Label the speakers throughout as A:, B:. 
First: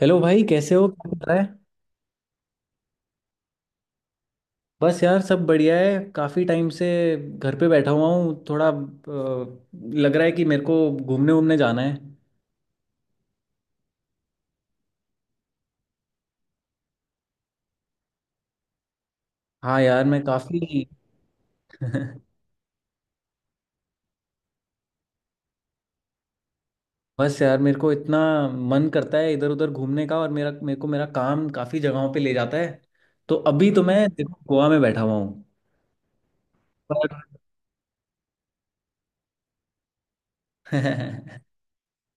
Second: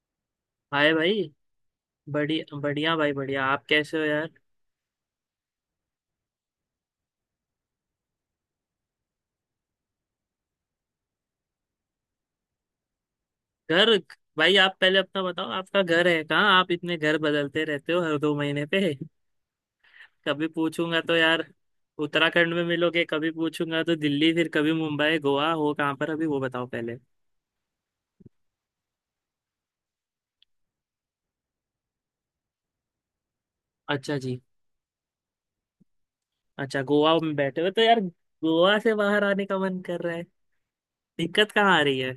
A: Hello भाई, कैसे हो?
B: हाय
A: क्या चल
B: भाई।
A: रहा है?
B: बढ़िया बढ़िया भाई बढ़िया, आप कैसे हो यार।
A: बस यार, सब बढ़िया है। काफ़ी टाइम से घर पे बैठा हुआ हूँ, थोड़ा लग रहा है कि मेरे को घूमने वूमने जाना है।
B: घर भाई आप पहले अपना बताओ, आपका घर है कहाँ? आप इतने घर बदलते रहते हो हर 2 महीने पे
A: हाँ यार, मैं
B: कभी
A: काफ़ी
B: पूछूंगा तो यार उत्तराखंड में मिलोगे, कभी पूछूंगा तो दिल्ली, फिर कभी मुंबई, गोवा। हो कहाँ पर अभी, वो बताओ पहले।
A: बस यार, मेरे को इतना मन करता है इधर उधर घूमने का, और मेरा मेरे को मेरा काम काफ़ी जगहों पे ले जाता है। तो अभी तो मैं,
B: अच्छा
A: देखो,
B: जी।
A: गोवा में बैठा हुआ हूँ,
B: अच्छा गोवा में बैठे हो तो यार गोवा से बाहर आने का मन कर रहा है?
A: पर
B: दिक्कत कहाँ आ रही है,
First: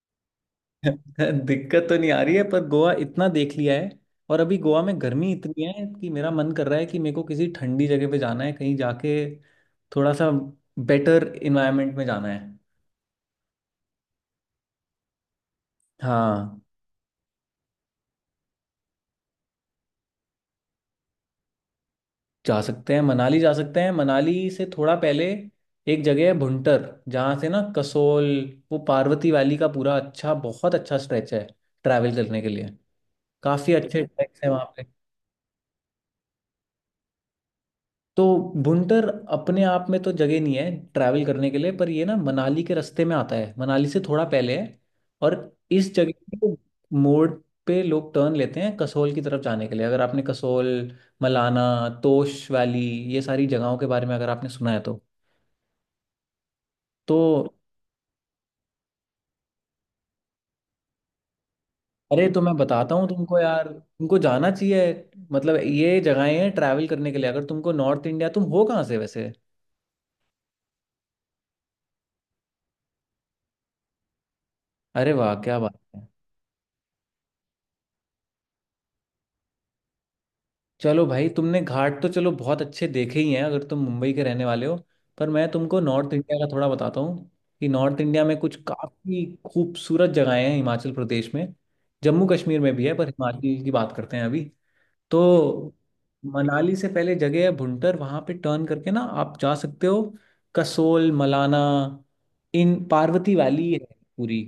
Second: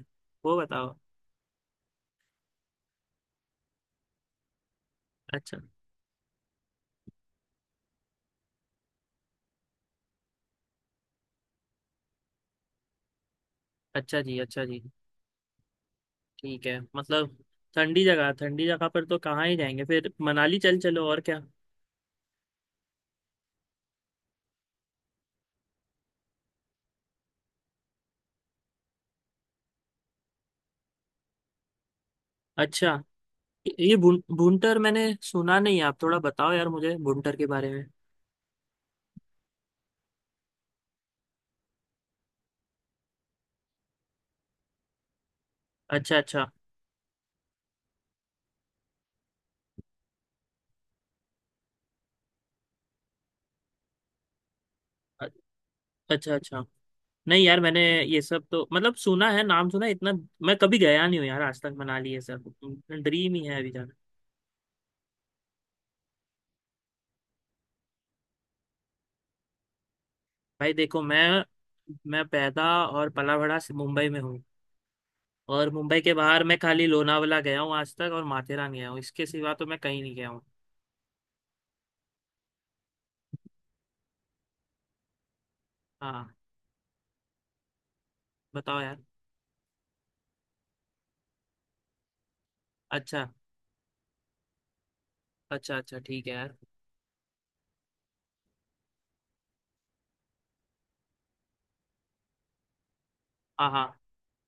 B: वो बताओ।
A: दिक्कत तो नहीं आ रही है, पर गोवा इतना देख लिया है। और अभी गोवा में गर्मी
B: अच्छा।
A: इतनी है कि मेरा मन कर रहा है कि मेरे को किसी ठंडी जगह पे जाना है, कहीं जाके थोड़ा सा बेटर इन्वायरमेंट में जाना है।
B: अच्छा जी, अच्छा जी,
A: हाँ,
B: ठीक है। मतलब ठंडी जगह, ठंडी जगह पर तो कहाँ ही जाएंगे फिर? मनाली चल चलो, और क्या।
A: जा सकते हैं, मनाली जा सकते हैं। मनाली से थोड़ा पहले एक जगह है भुंटर, जहाँ से ना कसोल, वो पार्वती वैली का पूरा बहुत अच्छा स्ट्रेच है ट्रैवल करने के लिए।
B: अच्छा।
A: काफ़ी
B: ये
A: अच्छे ट्रैक्स हैं वहाँ।
B: भुंटर मैंने सुना नहीं है, आप थोड़ा बताओ यार मुझे भुंटर के बारे में।
A: तो भुंटर अपने आप में तो जगह नहीं है ट्रैवल करने के लिए, पर ये ना मनाली के रास्ते में आता है, मनाली से थोड़ा पहले है। और इस
B: अच्छा
A: जगह
B: अच्छा
A: को मोड़ पे लोग टर्न लेते हैं कसोल की तरफ जाने के लिए। अगर आपने कसोल, मलाना, तोश वैली, ये सारी जगहों के बारे में अगर आपने सुना है तो
B: अ- अच्छा अच्छा।
A: तो
B: नहीं यार मैंने ये सब तो मतलब सुना है, नाम सुना है, इतना। मैं कभी गया नहीं हूँ यार आज तक मनाली ये
A: अरे, तो मैं
B: सब,
A: बताता हूँ
B: ड्रीम
A: तुमको
B: ही है
A: यार,
B: अभी जाना।
A: तुमको जाना चाहिए। मतलब ये जगहें हैं ट्रैवल करने के लिए, अगर तुमको नॉर्थ इंडिया। तुम हो कहाँ से वैसे?
B: भाई देखो मैं पैदा और पला बड़ा से मुंबई में हूँ।
A: अरे वाह, क्या
B: और
A: बात
B: मुंबई
A: है!
B: के बाहर मैं खाली लोनावला गया हूँ आज तक, और माथेरान गया हूँ। इसके सिवा तो मैं कहीं नहीं गया हूँ।
A: चलो भाई, तुमने घाट तो चलो बहुत अच्छे देखे ही हैं अगर तुम मुंबई के रहने वाले हो। पर मैं तुमको नॉर्थ
B: हाँ।
A: इंडिया का थोड़ा बताता हूँ कि नॉर्थ इंडिया में कुछ
B: बताओ यार।
A: काफ़ी खूबसूरत जगहें हैं हिमाचल प्रदेश में। जम्मू कश्मीर में भी है, पर
B: अच्छा।
A: हिमाचल की बात करते हैं अभी। तो
B: अच्छा अच्छा ठीक है यार।
A: मनाली से पहले जगह है भुंटर, वहां पे टर्न करके ना आप जा सकते हो कसोल, मलाना। इन पार्वती
B: हाँ
A: वैली है
B: हाँ।
A: पूरी।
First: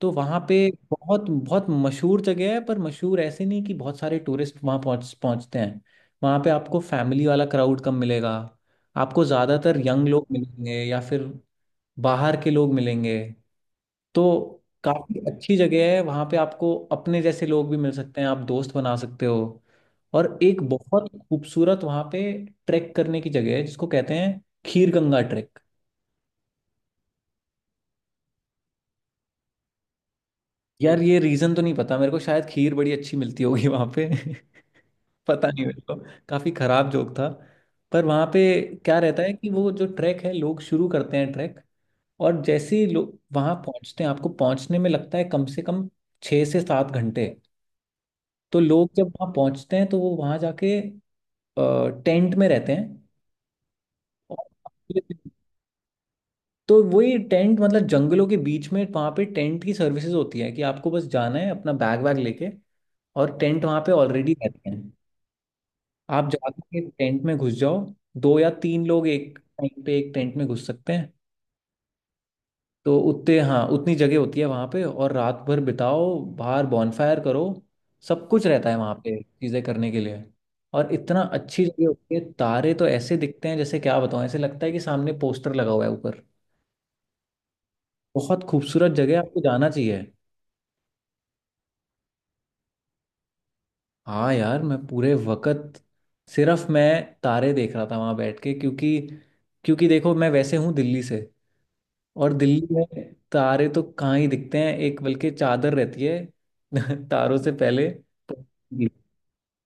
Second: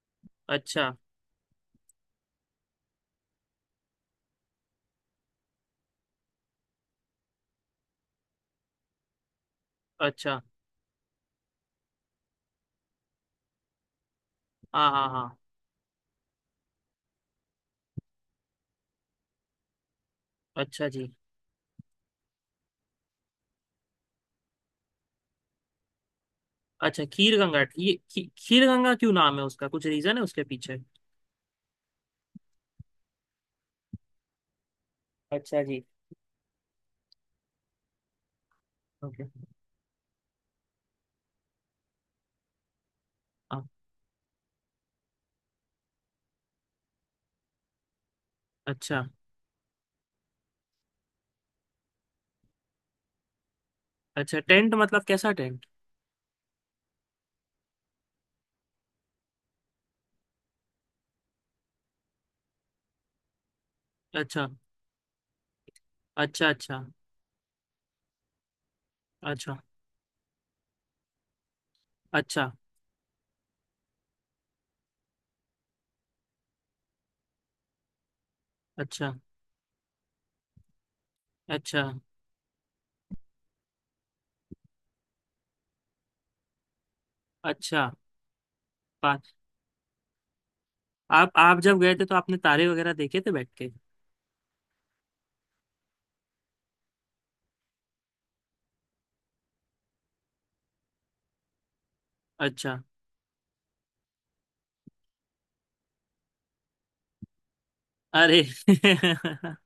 A: तो वहाँ पे
B: अच्छा
A: बहुत बहुत मशहूर जगह है, पर मशहूर ऐसे नहीं कि बहुत सारे टूरिस्ट वहाँ पहुँचते हैं। वहाँ पे आपको फैमिली वाला क्राउड कम मिलेगा। आपको ज़्यादातर यंग लोग
B: अच्छा।
A: मिलेंगे या फिर बाहर के लोग मिलेंगे। तो
B: हाँ हाँ
A: काफी
B: हाँ।
A: अच्छी जगह है, वहां पे आपको अपने जैसे लोग भी मिल सकते हैं, आप दोस्त बना सकते हो। और एक
B: अच्छा
A: बहुत
B: जी।
A: खूबसूरत वहां पे ट्रैक करने की जगह है जिसको कहते हैं खीर गंगा ट्रैक।
B: अच्छा खीर गंगा, ये खीर गंगा क्यों नाम है उसका? कुछ रीजन है उसके पीछे?
A: यार, ये रीजन तो नहीं पता मेरे को, शायद खीर बड़ी अच्छी मिलती होगी वहां पे। पता
B: अच्छा
A: नहीं मेरे
B: जी।
A: को। काफी खराब जोक था। पर वहां पे क्या रहता
B: ओके।
A: है कि वो जो ट्रैक है, लोग शुरू करते हैं ट्रैक। और जैसे ही लोग वहां
B: हाँ।
A: पहुंचते हैं, आपको पहुंचने में लगता है कम से कम 6 से 7 घंटे। तो लोग
B: अच्छा।
A: जब वहाँ पहुँचते हैं तो वो वहाँ जाके टेंट में रहते हैं।
B: अच्छा
A: और
B: टेंट मतलब कैसा टेंट?
A: तो वही टेंट, मतलब जंगलों के बीच में वहाँ पे टेंट की सर्विसेज होती है कि आपको बस जाना है अपना बैग वैग लेके, और टेंट वहाँ पे ऑलरेडी
B: अच्छा।
A: रहते हैं। आप
B: अच्छा।
A: जाके
B: अच्छा।
A: टेंट में घुस जाओ। दो या तीन लोग एक
B: अच्छा।
A: टाइम पे एक टेंट में घुस सकते हैं।
B: अच्छा।
A: तो उतने, हाँ, उतनी जगह होती है वहाँ पे, और रात भर बिताओ, बाहर बॉनफायर करो। सब कुछ रहता है वहाँ
B: अच्छा।
A: पे चीज़ें करने के लिए। और इतना अच्छी
B: अच्छा।
A: जगह होती है, तारे तो ऐसे दिखते हैं, जैसे क्या बताऊँ, ऐसे लगता है कि सामने पोस्टर लगा हुआ है ऊपर।
B: अच्छा।
A: बहुत खूबसूरत जगह है,
B: पा-
A: आपको जाना चाहिए।
B: आप जब गए थे तो आपने तारे वगैरह देखे थे बैठ के?
A: हाँ यार, मैं पूरे वक्त, सिर्फ मैं तारे देख रहा था वहाँ बैठ के। क्योंकि क्योंकि देखो, मैं वैसे हूँ दिल्ली से, और दिल्ली
B: अच्छा।
A: में तारे तो कहाँ ही दिखते हैं, एक बल्कि चादर रहती है। तारों से पहले।
B: अरे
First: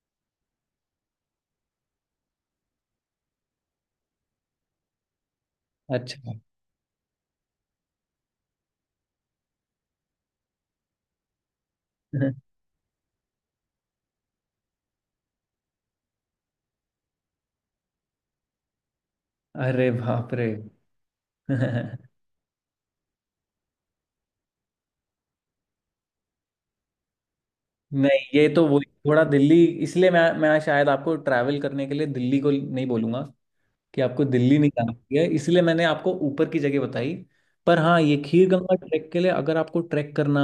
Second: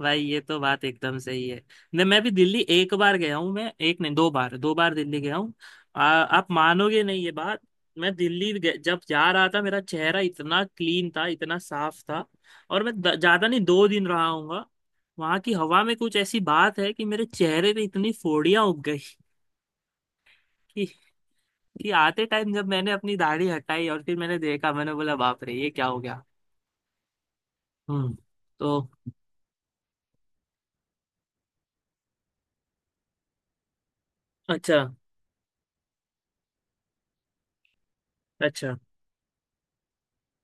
B: भाई ये तो बात एकदम सही है। नहीं, मैं भी दिल्ली एक बार गया हूँ। मैं एक नहीं, 2 बार, 2 बार दिल्ली गया हूँ।
A: अच्छा।
B: आप मानोगे नहीं ये बात। मैं दिल्ली जब जा रहा था, मेरा चेहरा इतना क्लीन था, इतना साफ था। और मैं ज्यादा नहीं, 2 दिन रहा हूँगा। वहां की हवा में कुछ ऐसी बात है कि मेरे चेहरे पे इतनी फोड़ियां उग गई
A: अरे बाप रे!
B: कि, कि आते टाइम जब मैंने अपनी दाढ़ी हटाई और फिर मैंने देखा, मैंने बोला बाप रे ये क्या हो गया। हम्म।
A: नहीं, ये तो
B: तो
A: वही थोड़ा दिल्ली, इसलिए मैं शायद आपको ट्रैवल करने के लिए दिल्ली को नहीं बोलूंगा, कि आपको दिल्ली नहीं
B: अच्छा
A: जाना चाहिए, इसलिए मैंने आपको ऊपर की जगह बताई। पर हाँ, ये खीर गंगा
B: अच्छा।
A: ट्रैक के लिए अगर आपको ट्रैक करना,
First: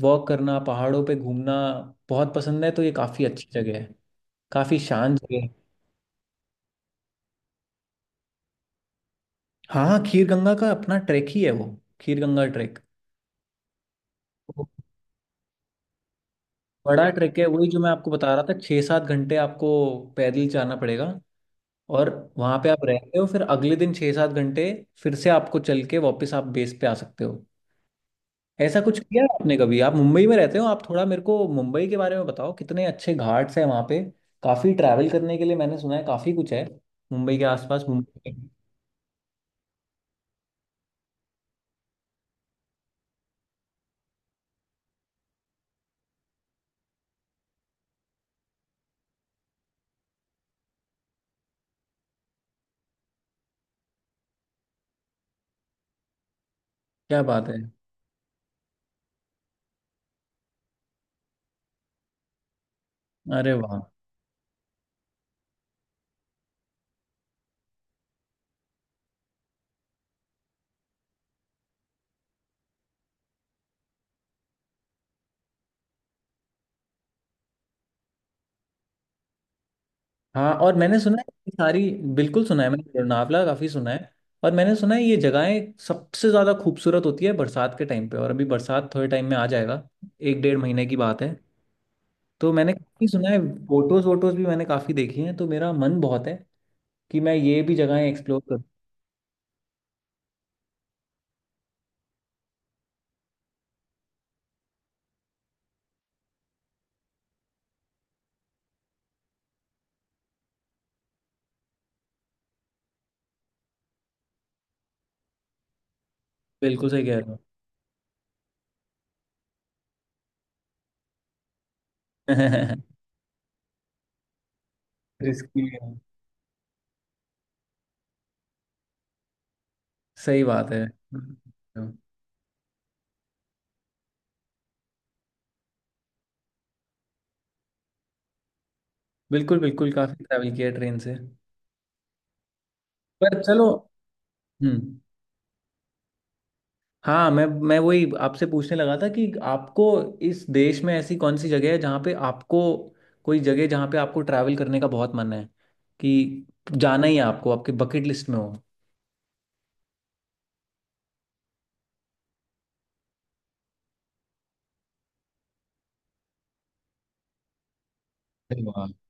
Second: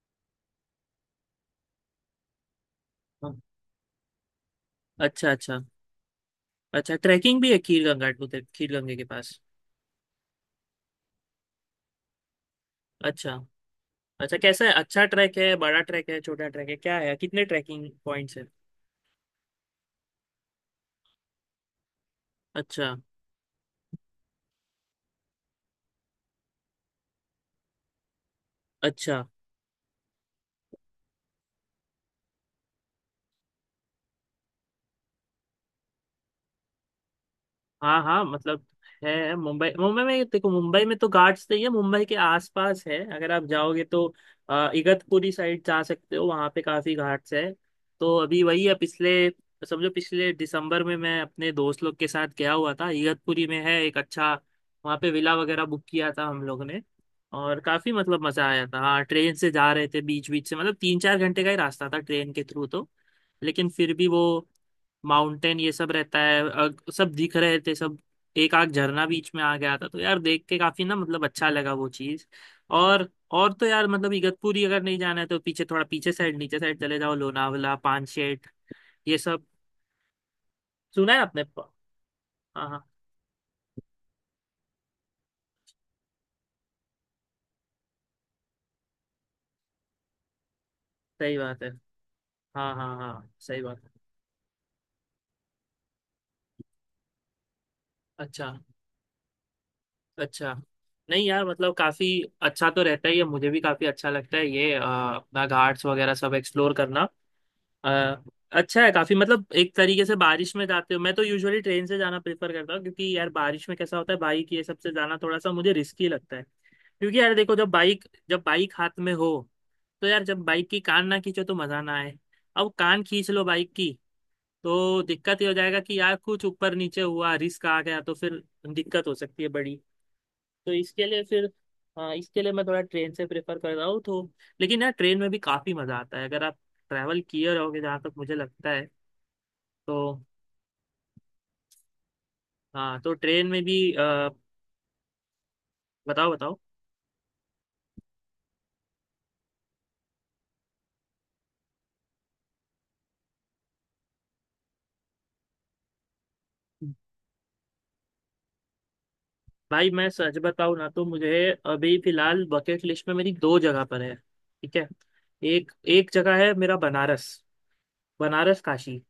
A: वॉक करना, पहाड़ों पे घूमना बहुत पसंद है तो ये काफ़ी अच्छी जगह है, काफ़ी शांत
B: अच्छा।
A: जगह।
B: अच्छा। अच्छा ट्रैकिंग भी है खीर गंगा उधर, खीर गंगे के पास?
A: हाँ, खीर गंगा का अपना ट्रैक ही है वो, खीर गंगा ट्रैक।
B: अच्छा। अच्छा कैसा
A: वो
B: है? अच्छा ट्रैक है? बड़ा ट्रैक है, छोटा ट्रैक है, क्या
A: बड़ा
B: है?
A: ट्रैक है,
B: कितने
A: वही जो
B: ट्रैकिंग
A: मैं आपको बता
B: पॉइंट्स
A: रहा
B: है?
A: था, 6 7 घंटे आपको पैदल जाना पड़ेगा। और वहाँ पे आप
B: अच्छा।
A: रहते हो, फिर अगले दिन 6 7 घंटे फिर से आपको चल के वापस आप बेस पे आ सकते हो। ऐसा कुछ किया
B: अच्छा।
A: है आपने कभी? आप मुंबई में रहते हो, आप थोड़ा मेरे को मुंबई के बारे में बताओ, कितने अच्छे घाट्स हैं वहाँ पे। काफ़ी ट्रैवल करने के लिए मैंने सुना है, काफ़ी कुछ है मुंबई के आसपास,
B: हाँ हाँ।
A: मुंबई।
B: मतलब है मुंबई, मुंबई में देखो मुंबई में तो घाट्स नहीं है, मुंबई के आसपास है। अगर आप जाओगे तो इगतपुरी साइड जा सकते हो, वहाँ पे काफी घाट्स है। तो अभी वही है पिछले, समझो पिछले दिसंबर में मैं अपने दोस्त लोग के साथ गया हुआ था, इगतपुरी में है एक अच्छा, वहाँ पे विला वगैरह बुक किया था हम लोग ने।
A: क्या बात है!
B: और काफी मतलब मजा आया था। हाँ ट्रेन से जा रहे थे बीच बीच से, मतलब 3-4 घंटे का ही रास्ता था ट्रेन के थ्रू तो।
A: अरे
B: लेकिन
A: वाह!
B: फिर भी वो माउंटेन ये सब रहता है, सब दिख रहे थे सब। एक आग झरना बीच में आ गया था तो यार देख के काफी ना मतलब अच्छा लगा वो चीज। और तो यार मतलब इगतपुरी अगर नहीं जाना है तो पीछे, थोड़ा पीछे साइड, नीचे साइड चले जाओ लोनावला, पानशेट, ये सब।
A: हाँ, और मैंने
B: सुना
A: सुना
B: है
A: है
B: आपने
A: ये सारी। बिल्कुल सुना है
B: हाँ
A: मैंने,
B: हाँ
A: लोनावला काफ़ी सुना है। और मैंने सुना है ये जगहें सबसे ज़्यादा खूबसूरत होती है बरसात के टाइम पे, और अभी बरसात थोड़े टाइम में आ जाएगा, एक डेढ़ महीने की बात है।
B: सही बात है।
A: तो मैंने
B: हाँ हाँ
A: काफ़ी सुना
B: हाँ
A: है,
B: सही बात है।
A: फोटोज़ वोटोज़ भी मैंने काफ़ी देखी हैं, तो मेरा मन बहुत है कि मैं ये भी जगहें एक्सप्लोर
B: अच्छा
A: करूँ।
B: अच्छा। नहीं यार मतलब काफी अच्छा तो रहता ही है, मुझे भी काफी अच्छा लगता है ये अपना घाट्स वगैरह सब एक्सप्लोर करना। आ, अच्छा है काफी, मतलब एक तरीके से। बारिश में जाते हो मैं तो यूजुअली ट्रेन से जाना प्रेफर करता हूँ, क्योंकि यार बारिश में कैसा होता है बाइक ये सबसे जाना थोड़ा सा मुझे रिस्की लगता है,
A: बिल्कुल सही कह
B: क्योंकि यार
A: रहा
B: देखो जब बाइक, जब बाइक हाथ में हो तो यार जब बाइक की कान ना खींचो तो मजा ना आए। अब
A: हूँ
B: कान खींच लो बाइक की तो दिक्कत ये हो
A: रिस्की
B: जाएगा
A: है।
B: कि यार कुछ ऊपर नीचे हुआ, रिस्क आ गया तो फिर दिक्कत हो सकती है बड़ी।
A: सही बात
B: तो
A: है।
B: इसके लिए फिर, हाँ इसके लिए मैं थोड़ा ट्रेन से प्रेफर कर रहा हूँ तो। लेकिन यार ट्रेन में भी काफ़ी मज़ा आता है अगर आप ट्रैवल किए रहोगे, जहाँ तक मुझे लगता है।
A: बिल्कुल बिल्कुल,
B: तो
A: काफ़ी ट्रैवल किया ट्रेन से।
B: हाँ तो
A: पर
B: ट्रेन में
A: चलो।
B: भी
A: हम्म।
B: बताओ बताओ।
A: हाँ, मैं वही आपसे पूछने लगा था कि आपको इस देश में ऐसी कौन सी जगह है जहाँ पे आपको कोई जगह जहाँ पे आपको ट्रैवल करने का बहुत मन है, कि जाना ही है आपको, आपकी बकेट लिस्ट में हो।
B: भाई मैं सच बताऊँ ना तो मुझे अभी फिलहाल बकेट लिस्ट में मेरी 2 जगह पर है, ठीक है। एक एक जगह है मेरा बनारस, बनारस
A: अरे वाह!
B: काशी।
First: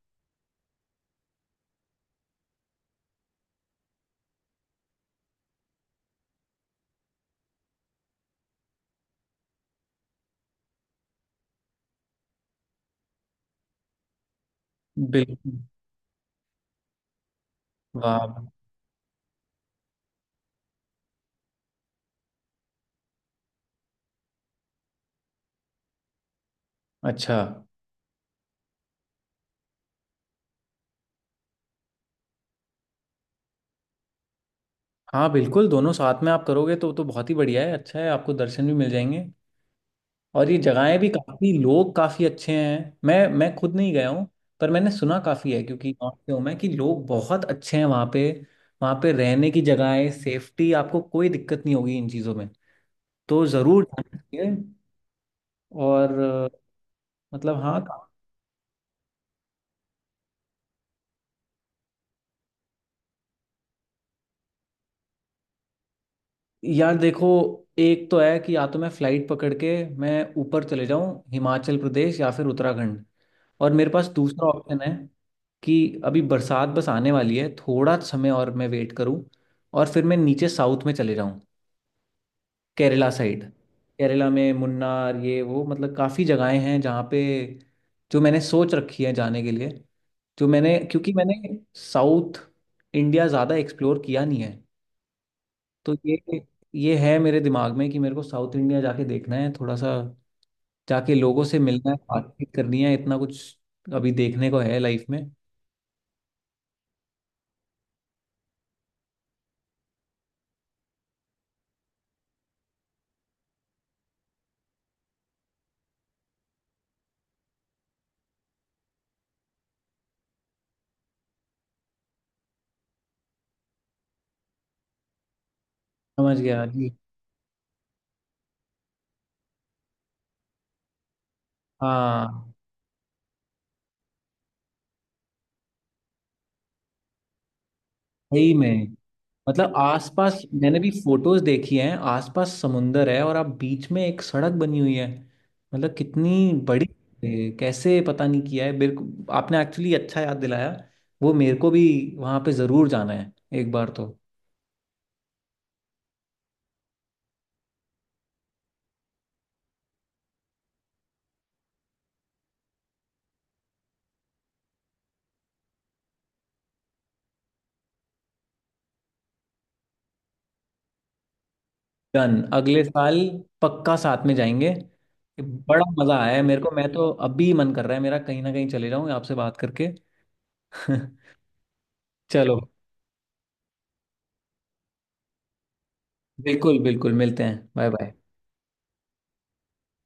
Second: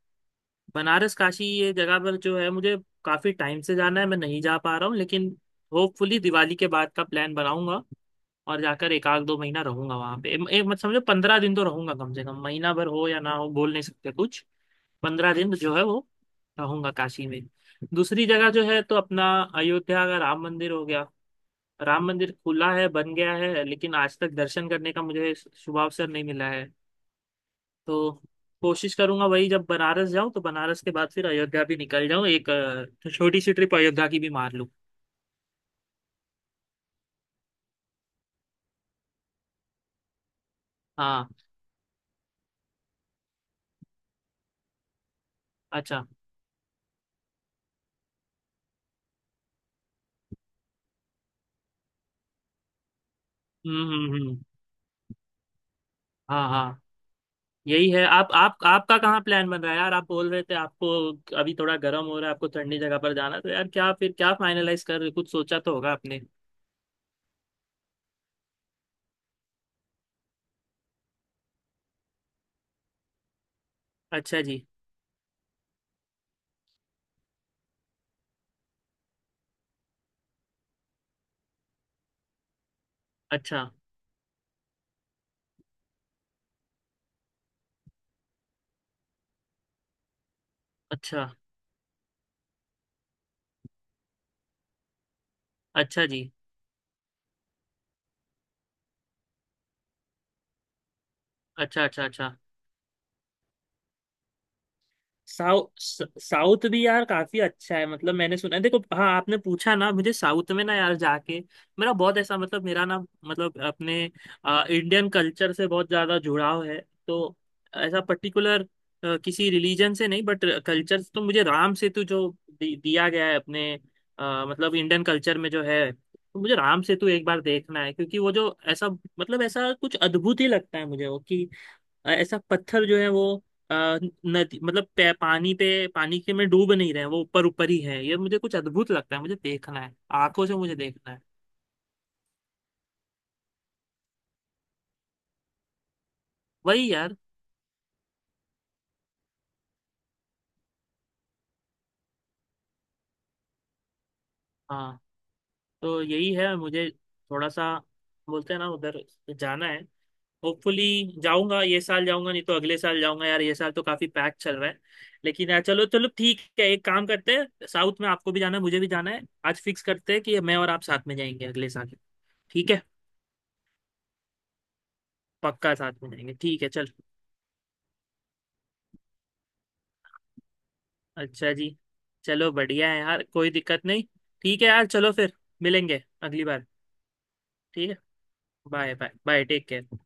B: बनारस काशी ये जगह पर जो है मुझे काफ़ी टाइम से जाना है, मैं नहीं जा पा रहा हूँ लेकिन होपफुली दिवाली के बाद का प्लान बनाऊंगा और जाकर एक आध 2 महीना रहूंगा वहां पे। एक एक मत समझो, 15 दिन तो रहूंगा कम से कम, महीना भर हो या ना हो बोल नहीं सकते कुछ। 15 दिन
A: बिल्कुल!
B: जो है वो रहूंगा काशी में। दूसरी
A: वाह!
B: जगह जो है तो अपना अयोध्या का राम मंदिर हो गया। राम मंदिर खुला है, बन गया है लेकिन आज तक दर्शन करने का मुझे शुभ अवसर नहीं मिला है।
A: अच्छा।
B: तो कोशिश करूंगा, वही जब बनारस जाऊं तो बनारस के बाद फिर अयोध्या भी निकल जाऊं, एक छोटी सी ट्रिप अयोध्या की भी मार लूं।
A: हाँ बिल्कुल, दोनों साथ में आप करोगे तो बहुत ही बढ़िया है, अच्छा है, आपको दर्शन भी मिल जाएंगे। और ये जगहें भी,
B: हाँ।
A: काफ़ी लोग काफ़ी अच्छे हैं, मैं खुद नहीं गया हूँ, पर मैंने सुना काफ़ी है क्योंकि
B: अच्छा।
A: नॉर्थ से हूँ मैं, कि लोग बहुत अच्छे हैं वहाँ पे। वहाँ पे रहने की जगहें, सेफ्टी, आपको कोई दिक्कत नहीं होगी इन चीज़ों में। तो ज़रूर जाना
B: हम्म।
A: चाहिए। और
B: हाँ हाँ।
A: मतलब हाँ,
B: यही है, आप आपका कहाँ प्लान बन रहा है यार? आप बोल रहे थे आपको अभी थोड़ा गर्म हो रहा है, आपको ठंडी जगह पर जाना है, तो यार क्या फिर, क्या फाइनलाइज कर कुछ सोचा तो होगा आपने।
A: यार देखो, एक तो है कि या तो मैं फ़्लाइट पकड़ के मैं ऊपर चले जाऊँ हिमाचल प्रदेश या फिर उत्तराखंड, और मेरे पास
B: अच्छा
A: दूसरा
B: जी।
A: ऑप्शन है कि अभी बरसात बस आने वाली है, थोड़ा समय और मैं वेट करूं, और फिर मैं नीचे साउथ में चले जाऊं, केरला साइड।
B: अच्छा।
A: केरला में मुन्नार, ये वो, मतलब काफ़ी जगहें हैं जहाँ पे जो मैंने सोच रखी है जाने के लिए, जो मैंने क्योंकि
B: अच्छा।
A: मैंने साउथ इंडिया ज़्यादा एक्सप्लोर किया नहीं है। तो
B: अच्छा
A: ये
B: जी।
A: ये है मेरे दिमाग में कि मेरे को साउथ इंडिया जाके देखना है थोड़ा सा, जाके लोगों से
B: अच्छा।
A: मिलना है,
B: अच्छा। अच्छा।
A: बातचीत करनी है, इतना कुछ अभी देखने को है लाइफ में।
B: साउथ, साउथ भी यार काफी अच्छा है मतलब मैंने सुना है। देखो, हाँ आपने पूछा ना मुझे, साउथ में ना यार जाके, मेरा बहुत ऐसा मतलब, मेरा ना मतलब अपने इंडियन कल्चर से बहुत ज्यादा जुड़ाव है। तो ऐसा पर्टिकुलर किसी रिलीजन से नहीं, बट कल्चर, तो मुझे राम सेतु जो दिया गया है अपने, मतलब इंडियन कल्चर में जो है,
A: समझ
B: तो मुझे
A: गया
B: राम
A: जी।
B: सेतु एक बार देखना है, क्योंकि वो जो ऐसा, मतलब ऐसा कुछ अद्भुत ही लगता है मुझे वो, कि ऐसा
A: हाँ
B: पत्थर जो है वो, अ, नदी मतलब पानी पे, पानी के में डूब नहीं रहे, वो ऊपर ऊपर ही है, ये मुझे
A: सही
B: कुछ
A: में,
B: अद्भुत लगता है, मुझे
A: मतलब
B: देखना है।
A: आसपास
B: आंखों से मुझे
A: मैंने भी
B: देखना है।
A: फोटोज देखी हैं, आसपास समुंदर है और आप बीच में एक सड़क बनी हुई है, मतलब कितनी बड़ी।
B: वही यार।
A: कैसे, पता नहीं, किया है मेरे को आपने एक्चुअली अच्छा याद दिलाया, वो मेरे को भी वहां पे जरूर जाना है एक बार तो।
B: हाँ तो यही है मुझे, थोड़ा सा बोलते हैं ना उधर जाना है होपफुली। जाऊंगा, ये साल जाऊंगा नहीं तो अगले साल जाऊंगा यार, ये साल तो काफी पैक चल रहा है। लेकिन यार चलो चलो ठीक है, एक काम करते हैं, साउथ में आपको भी जाना है, मुझे भी जाना है, आज फिक्स करते हैं कि मैं और आप साथ में जाएंगे अगले साल।
A: डन,
B: ठीक
A: अगले
B: है।
A: साल पक्का साथ में जाएंगे।
B: पक्का
A: बड़ा
B: साथ में
A: मजा आया
B: जाएंगे,
A: है मेरे
B: ठीक है
A: को,
B: चल।
A: मैं तो अभी मन कर रहा है मेरा कहीं ना कहीं चले जाऊं आपसे बात करके।
B: अच्छा जी। चलो
A: चलो।
B: बढ़िया है यार, कोई दिक्कत नहीं। ठीक है यार चलो फिर, मिलेंगे अगली बार।
A: बिल्कुल बिल्कुल, मिलते हैं। बाय
B: ठीक है।
A: Bye.
B: Bye bye, bye take care.